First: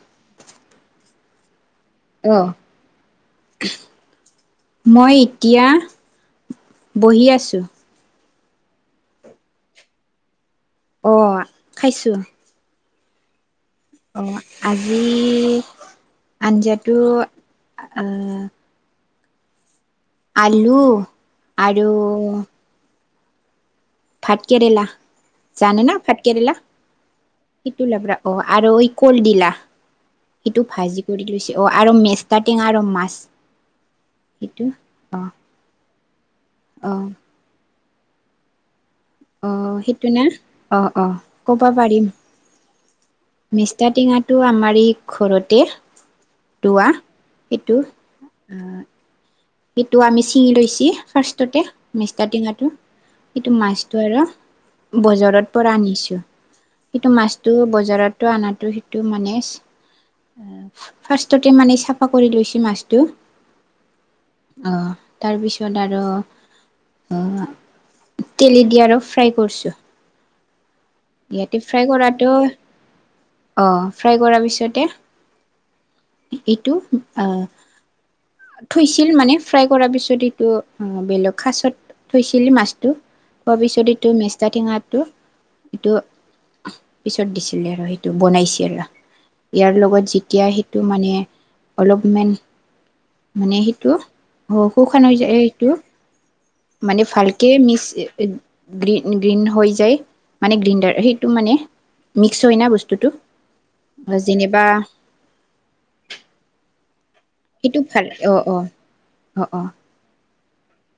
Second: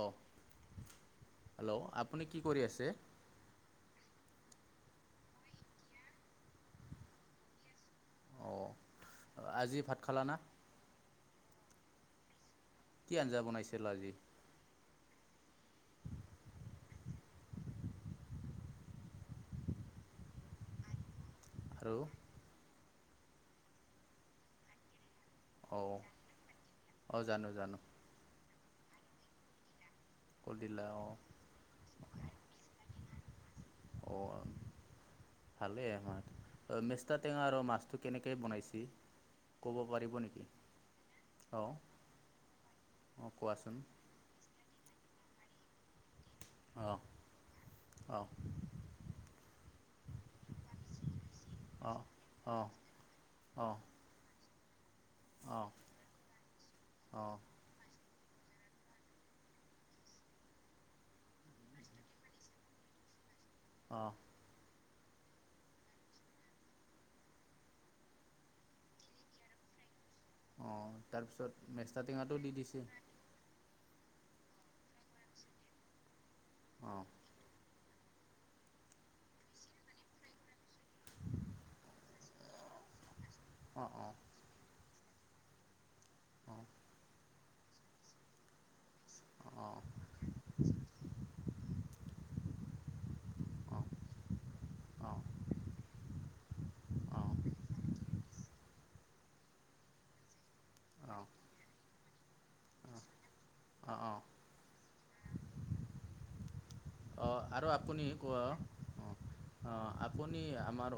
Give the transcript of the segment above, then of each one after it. অ', hello, আপুনি কি অ', কৰি আছে? মই এতিয়া, বহি আছোঁ। অ', আজি ভাত খালা না? অ', খাইছো। কি আঞ্জা বনাইছে? অ', আ আঞ্জাটো অ'। আলু আৰু ভাত কেৰেলা জানে না অঁ ভাট কেৰেলা অঁ জানো জানো সেইটো লাব্ৰা অ'। আৰু ঐ কলডিলা সেইটো কলডিলা ভাজি অঁ কৰি লৈছে অ', আৰু মেচকা টেঙা আৰু মাছ। অ সেইটো অ', ভালেই আমাৰ অ', মেচকা টেঙা আৰু মাছটো কেনেকৈ বনাইছে আহ ক'ব সেইটো পাৰিব নে নেকি অ অ কব অঁ পাৰিম অঁ কোৱাচোন মেচকা টেঙা তটো আমাৰ ই ঘৰতে ৰোৱা অঁ সেইটো অঁ সেইটো আমি ছিঙি লৈছ ফাৰ্ষ্টতে অঁ মেচকা অঁ টেঙাটো সেইটো অঁ মাছটো আৰু বজাৰত অঁ পৰা আনিছো সেইটো অঁ মাছটো বজাৰত টো আনাটো সেইটো মানে ফাৰ্ষ্টতে মানে চাফা কৰি লৈছে মাছটো আহ অ তাৰপিছত আৰু আহ তেলদি আৰু ফ্ৰাই কৰিছো অ ইয়াতে তাৰপিছত মেচকা টেঙাটো দি দিছে আহ ফ্ৰাই কৰাৰ পিছতে এইটো অঁ আহ থৈছিল মানে ফ্ৰাই কৰাাৰ পিছত এইটো বেলেগ খাচত থৈছিল মাছটো হোৱাৰ পিছত অঁ অঁ এইটো মেচকা টেঙাটো এইটো অঁ পিছত দিছিলে আৰু সেইটো বনাইছে আৰু অঁ ইয়াৰ অঁ লগত যেতিয়া সেইটো মানে অলপমান মানে অঁ অঁ সেইটো অ শুকান হৈ অঁ যায় সেইটো মানে ভালকে মিচ গ গ্ৰীণ হৈ যায় মানে গ্ৰিণ্ডাৰ সেইটো মানে মিক্স হয় ন অঁ অঁ অঁ বস্তুটো যেনিবা অ' আৰু সেইটো আপুনি ভাল অ কোৱা অ অ অ আপুনি আমাৰ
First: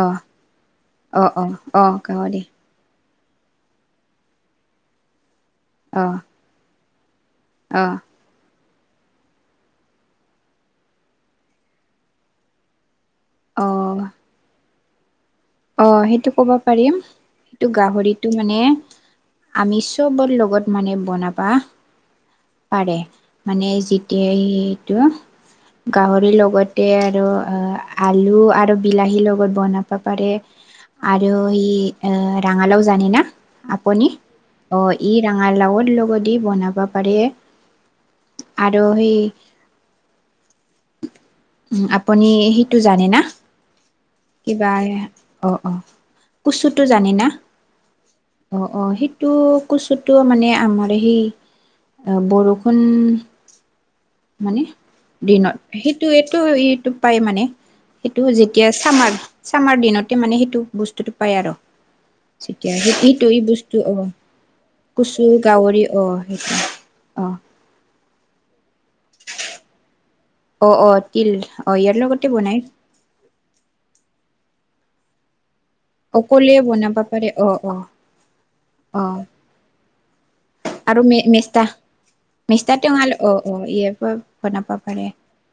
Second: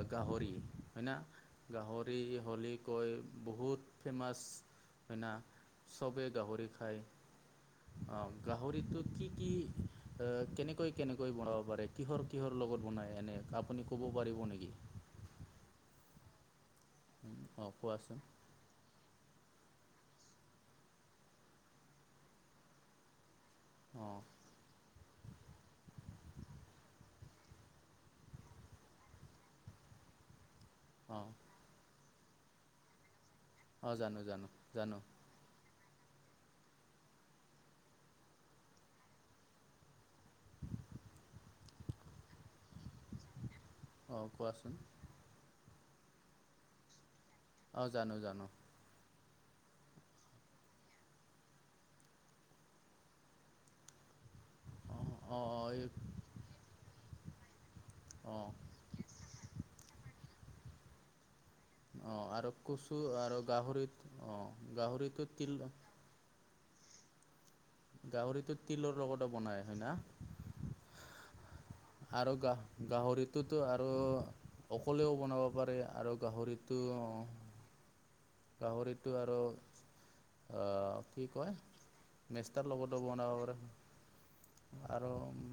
অ গাহৰি হয় ন অ অ অ গাহৰি হ'লে কৈ বহুত ফেমাছ হয়না চবেই গাহৰি খায় আহ গাহৰিতটো কি কি কেনেকৈ কেনেকৈ বনাব পাৰে কিহৰ কিহৰ লগত বনাই এনে আপুনি ক'ব পাৰিব নেকি আহ সেইটো ক'ব পাৰিম সেইটো অ' কোৱাচোন গাহৰিটো মানে আমি চবৰ লগত মানে বনাবা পাৰে। মানে অ' যেতিয়া এইটো গাহৰি লগতে আৰু অ আলু আৰু বিলাহীৰ লগত বনাব পাৰে। অ' আৰু ই ৰাঙালাও জানে না? অ' আপুনি জানো জানো অ জানো ই ৰাঙালাওত ল দি বনাব পাৰে আৰু সেই আপুনি সেইটো জানে না? অ' কিবা কোৱাচোন অ-অ কুচুটো জানি না? অ জানো-জানো। টো কচুটো মানে আমাৰ সেই বৰষুণ মানে অ' দিনত অ' এই সেইটো এইটো-এইটো পাই মানে। সেইটো অ' যেতিয়া চামাৰ-চামাৰ দিনতে মানে সেইটো বস্তুতটো পাই আৰু। অ আৰু যেতিয়া সেই কচু সেইটো আৰু এই বস্তু অ গাহৰিত আহ কচু গাহৰিটো তিল গাহৰি অ সেইটো অ। গাহৰিতো তিলৰ লগতে বনাই হয় না? আহ-আহ তিল আহ ইয়াৰ লগতে আৰু বনাই গাহ গাহৰিটোতো আৰু অকলেও বনাব পাৰে আৰু অকলে গাহৰিটো বনাব পাৰে অ-অ গাহৰিতটো আৰু আৰু ম মেচতা মেচকা লগতো বনাব পাৰে বনাব পাৰে আৰু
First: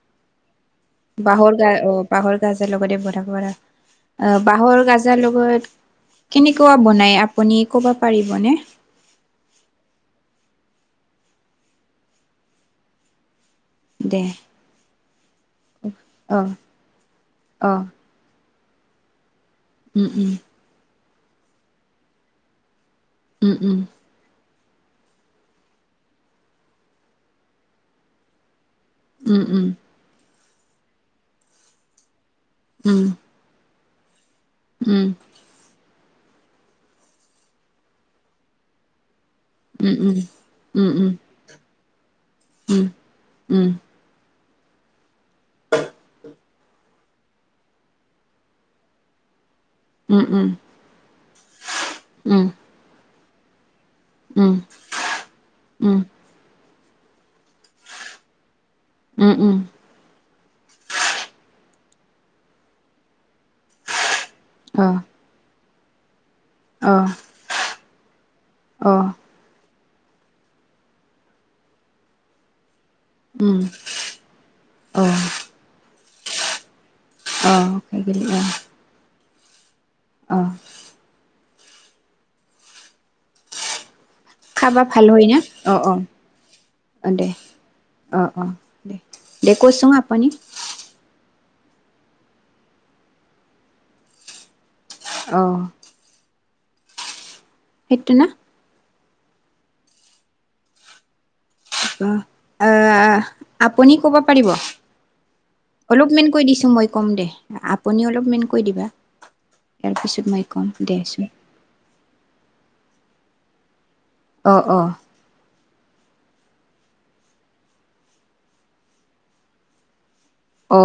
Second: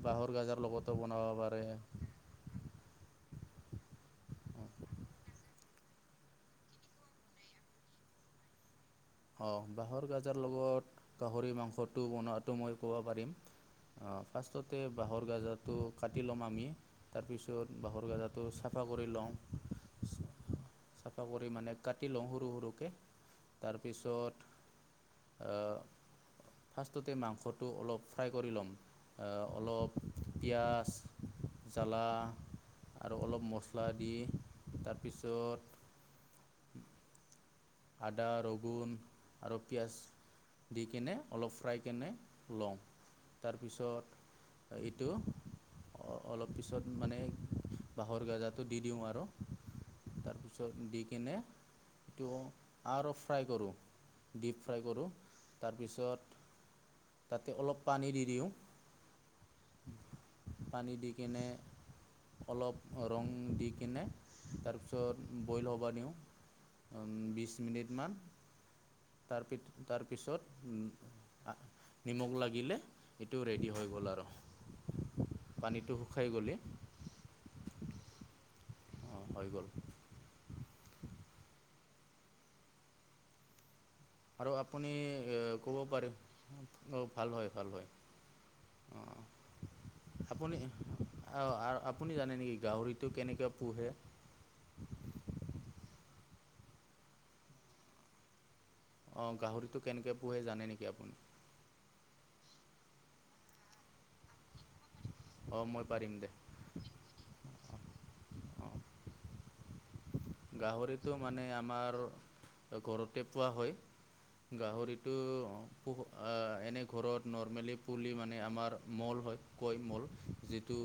বাহৰ গাজৰ লগতো বনাব বাঁহৰ পাৰে অ বাহৰ গাজৰ লগতে বনাব পাৰা বাঁহৰ গাজাৰ লগত কেনেকুৱা বনায় আপুনি ক'ব পাৰিবনে। অ বাঁহৰ গাজৰ লগত গাহৰি মাংসটো বনোৱাটো মই ক'ব পাৰিম। অ দে ফাৰ্ষ্টতে বাঁহৰ গাজাটো কাটি অ ল'ম আমি তাৰপিছত বাঁহৰ গাজাটো চা চাফা কৰি লওঁ উম-উম। চাফা কৰি মানে কাটি লওঁ সৰু সৰুকে উম-উম। অত ফাৰ্ষ্টতে মাংসটো অলপ ফ্ৰাই কৰি ল'ম। উম উম অলপ পিয়াজ জ্বালা উম। পা দি উম তাৰপিছত আদা ৰগুন আৰু উম উম পিয়াজ উম উম উম দি কিনে অলপ ফ্ৰাই কিনে উম উম লওঁ তাৰপিছত এইটো [unintelligible] অলপ পিছত মানে বাঁহৰ গজাটো দি দিওঁ আৰু। উম উম তাৰপিছত দি কিনে এইটো উম আৰু ফ্ৰাই কৰোঁ। ডিপ ফ্ৰাই কৰোঁ তাৰপিছত তাতে অলপ পানী দি দিওঁ পানী দি কেনে অলপ ৰং দি কিনে তাৰপিছত বইল হ'ব দিওঁ। উ বিশ মিনিট মান তাৰপিত তাৰপিছত নিমখ লাগিলে এইটো ৰেডি হৈ গ'ল আৰু পানীটো শুকাই গ'লে অ খাগ ল অ হৈ গ'ল। আহ। আৰু খাবা আপুনি ভাল হয় এ না অ কব অ পাৰে অ ভাল হয়-ভাল হয়। অ-অ অঁ দে-দে ক'চোন আপুনি অ আপুনি জানে নেকি গাহৰিটো কেনেকৈ পোহে? অ- সেইটো ন? অ গাহৰিটো কেনেকৈ পোহে জানে নেকি আপুনি? অ-অ-আহ আপুনি কব পাৰিব? অঁ মই পাৰিম অলপমান দে কৈ দিছো মই ক'ম দে আপুনিও অলপমান কৈ অঁ দিবা। ইয়াৰ পিছত মই ক'ম গাহৰিটো দেচোন মানে আমাৰ ঘৰতে পোৱা অ হয়। অ গাহৰিটো প- আ এনে ঘৰত নৰ্মেলি পুলি মানে আমাৰ মল হয় কৈ মল। যিটো অ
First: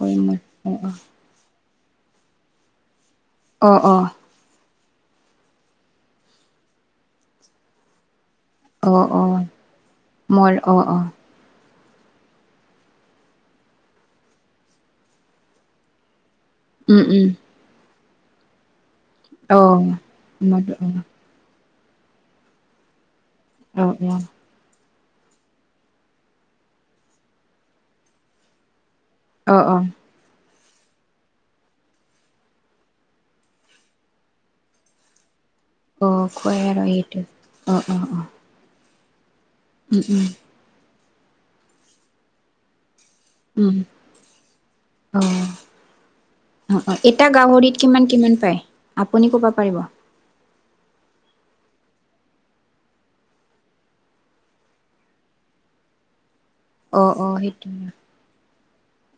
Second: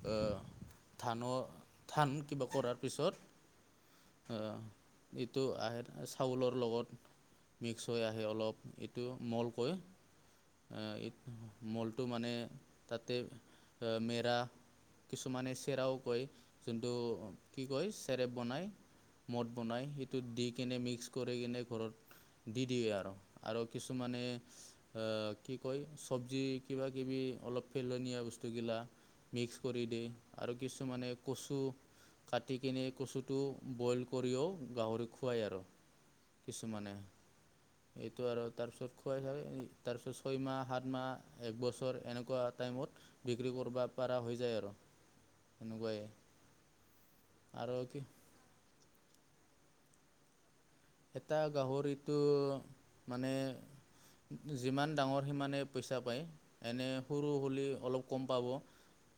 কৈ মোৰ অ ধানৰ-ধান কিবা কৰাৰ পিছত- অ-অ এইটো আহে চাউলৰ লগত মিক্স হৈ আহে অলপ- অ অ এইটো অ মলকই। মোৰ অ অ এই- মলটো মানে তাতে মেৰা কিছুমানে চেৰাও কয়। জোনটো উম উম কি কয় চেৰেপ বনাই। মদ অ বনাই সেইটো দি মোৰ কিনে অ অ মিক্স কৰি কিনে ঘৰত দি দিয়ে আৰু। আৰু অ কিছুমানে- আ কি কয় চব্জি কিবা কিবি অলপ পেলনীয়া বস্তুগিলা- অ মিক্স অ কৰি দি আৰু কিছুমানে কচু কাটি কিনে কচুটো- বইল কৰিও গাহৰিক খুৱায় আৰু। অ খুৱাই হেনো কিছুমানে এইটো অ-অ-অ- এইটো আৰু তাৰপিছত খুৱাই হয়, তাৰপিছত ছয়মাহ সাত মাহ একবছৰ এনেকুৱা টাইমত বিক্ৰী উম, কৰবা পাৰা হৈ যায় আৰু, অ', সেনকুৱাই। অ', অ, এটা গাহৰিত কিমান কিমান পায়, আপুনি ক'ব পাৰিব? এটা গাহৰিটো, মানে যিমান ডাঙৰ সিমানে পইচা পায়। এনে অ', সৰু অ', হ'লে সেইটো অলপ কম পাব,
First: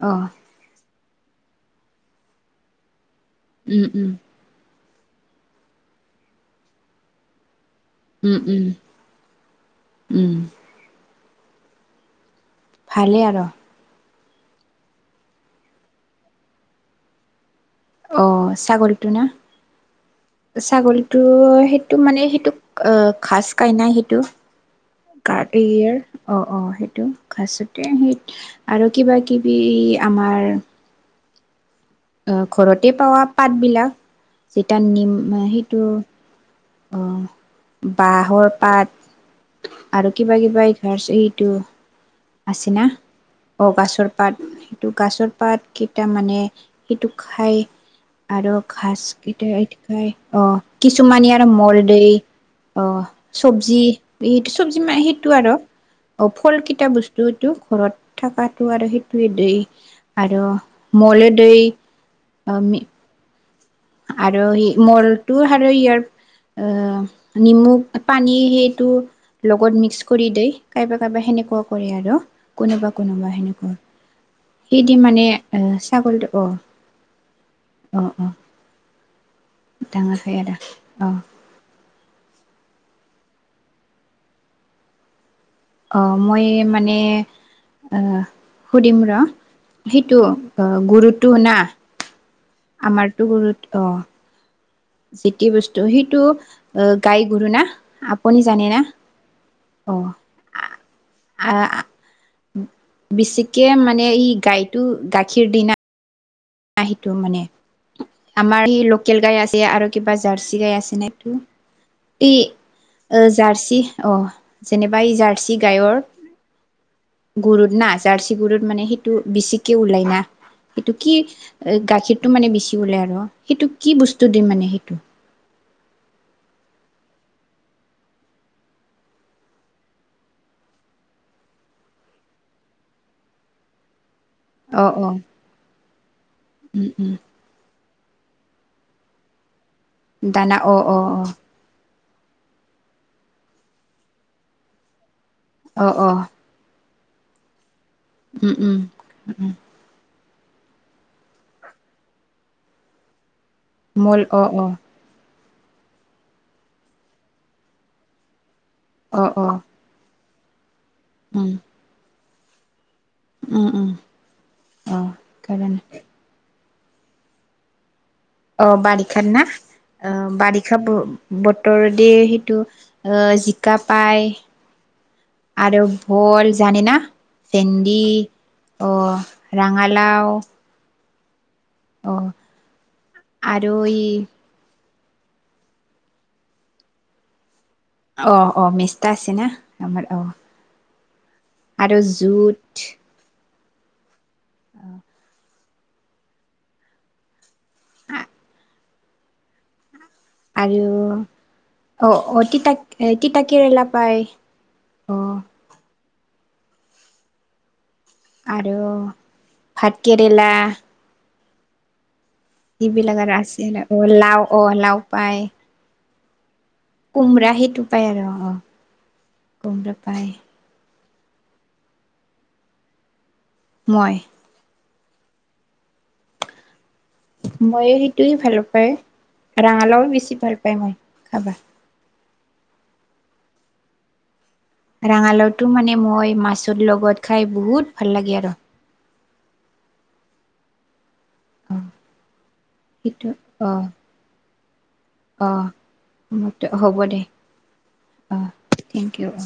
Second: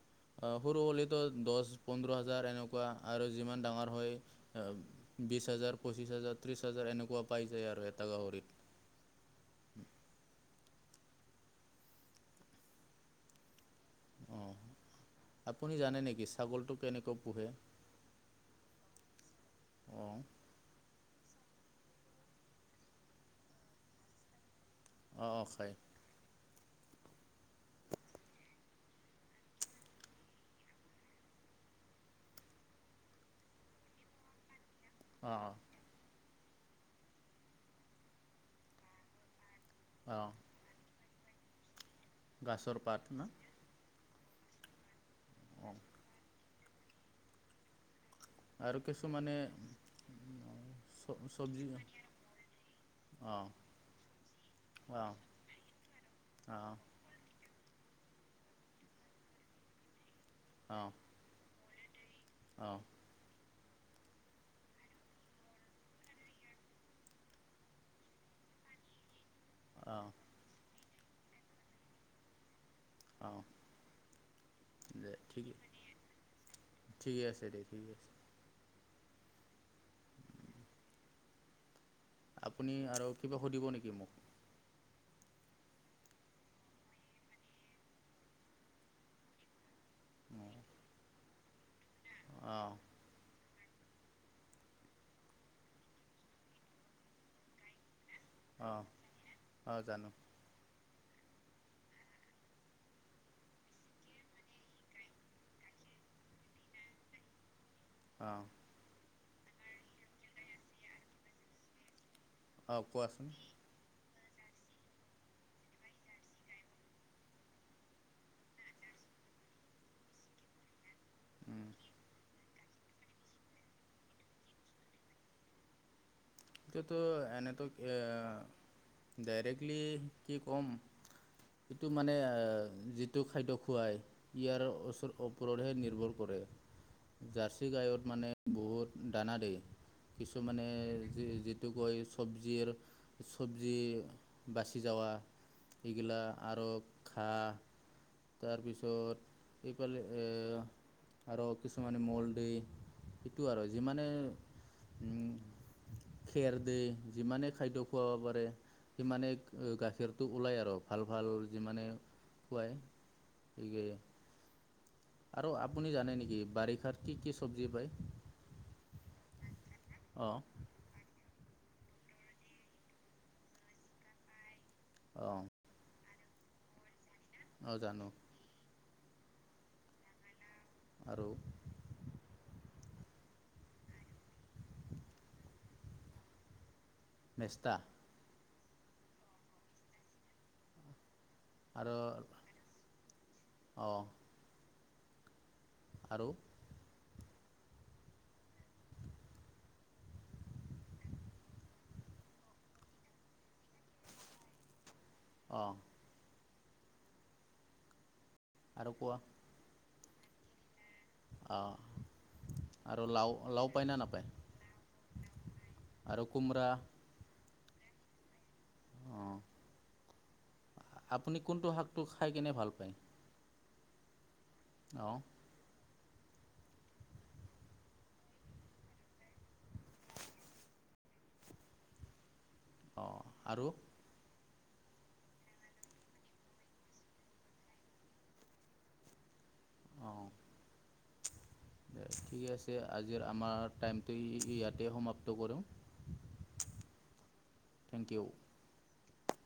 অ', আহ সৰু হ'লে দচ দচ পোন্ধৰ হাজাৰ এনেকুৱা আৰু যিমান উম, ডাঙৰ উম, হয় বিশ হাজাৰ পঁচিছ হাজাৰ ত্ৰিশ হাজাৰ এনেকুৱা পাই যাই আৰু। এটা উম গাহৰিত উম উম। ভালে আৰু। অ আপুনি জানে নেকি ছাগলটো কেনেকৈ পোহে? অ ছাগলীটো না? অঁ ছাগলীটো সেইটো মানে সেইটো অ ঘাচ খাই না সেইটো অঁ অঁ খায় [unintelligible] অ সেইটো ঘাচতে সেই আৰু কিবা কিবি আমাৰ অ ঘৰতে পাৱা পাতবলাক যেতিয়া নিম অঁ সেইটো অ বাঁহৰ পাত আৰু অঁ কিবা কিবা এই [unintelligible] এইটো গাছৰ আছিনা পাত না অ গাছৰ পাত সেইটো গাছৰ অঁ পাতকেইটা মানে সেইটো খাই আৰু ঘাচ কেইটা খাই অ চ কিছুমানে আৰু চব্জি মল দেই। অ অঁ চবজি, এই চবজি মা অঁ সেইটো আৰু অ ফল অঁ কেইটা বস্তু টো ঘৰত থাকাটো আৰু সেইটোৱে দেই আৰু অঁ মলো দেই। অঁ আমি আৰু সেই মলটো আৰু ইয়াৰ অ নিমখ পানী সেইটো লগত মিক্স অঁ কৰি দেই কাইবা কাইবা সেনেকুৱা কৰে আৰু। কোনোবা কোনোবা অঁ সেনেকুৱা, সেই দি দে মানে ঠিক ছাগলটো অহ ঠিকে আছে, দে ঠিক আছে। [unintelligible] আদা অহ। আপুনি আৰু কিবা সুধিব নেকি মোক? অ মই মানে অ সুধিম ৰ। সেইটো অ গুৰুটো না? অঁ আমাৰতো গুৰুত অ। যিতি বস্তু সেইটো অ গাই গৰু না? আপুনি যেনে না অঁ অঁ অ। জানো আহ বেছিকে মানে ই গাইটো গাখীৰ দিনা সেইটো মানে অঁ আমাৰ [unintelligible] কেল গাই আছে আৰু কিবা জাৰ্চি গাই আছেনে তো, অঁ কোৱাচোন এই জাৰ্চি অ যেনেবা এই জাৰ্চ গায়ৰ গৰুত না জাৰ্চি গৰুত মানে সেইটো বেছিকে ওলাই না সেইটো কি এ গাখীৰটো মানে বিচি ওলে আৰু সেইটো কি বস্তু দিম মানে সেইটো? এটোতো এনেতো এ ডাইৰেক্টলি কি কম এইটো মানে আহ যিটো খাদ্য খুৱাই ইয়াৰ অ অ ওচ ওপৰতহে নিৰ্ভৰ কৰে, উম উম জাৰ্চি গায়ত মানে বহুত দানা দেই। দানা অ অ। যিটো কৈ চব্জিৰ চব্জি বাচি যাৱা অ অ অ এইগিলা আৰ ঘাহ উম উম তাৰপিছত এইফালে এ আৰু কিছুমানে মল দি টো আৰু যিমানে মল অ অ উম খেৰ দেই যিমানে খাদ্য খুৱাব পাৰে অ সিমানে অ গাখীৰ টো ওলাই আৰু ভাল ভাল উম যিমানে খুৱায় উম সে উম অ আৰু কাৰণ আপুনি জানে নেকি বাৰিষাত কি কি চবজি পায়। অ', বাৰিষাত না অ, অ'। বাৰিষাত ব বতৰ দ সেইটো জিকা পায় অঁ আৰু ভুল জানে না অঁ ভেণ্ডি জানো অ ৰাঙালাও আৰু অ', আৰু এই মেষ্টা অ', অ', মেষ্টা আছে না আমাৰ অ। আৰু জুত অ'। অ'। আৰু হ আৰু অ', অ', তিতা তিতা কেৰেলা পায়। অ অঁ আৰু ভাত কেৰেলা অ'। এইবিলাক আৰু আছে ন অ লাও অ লাও পায়। আৰু কোমৰা কোমৰা সেইটো পায় আৰু আহ অঁ কোমৰা পায়। আপুনি কোনটো শাকটো খাই কেনে ভাল পায়? মই অ'। মই সেইটোৱে ভাল পায় ৰঙালাও বেছি ভাল পায় মই খাবা। অ', আৰু? ৰঙালাওটো মানে মই মাছৰ লগত খাই বহুত ভাল লাগে আৰু। অঁ অ' দে ঠিকে আছে আজিৰ সেইটো আমাৰ অ' টাইমটো ইয়াত অ', হ'ব দে থেংক ইউ অ', থেংক ইউ অ।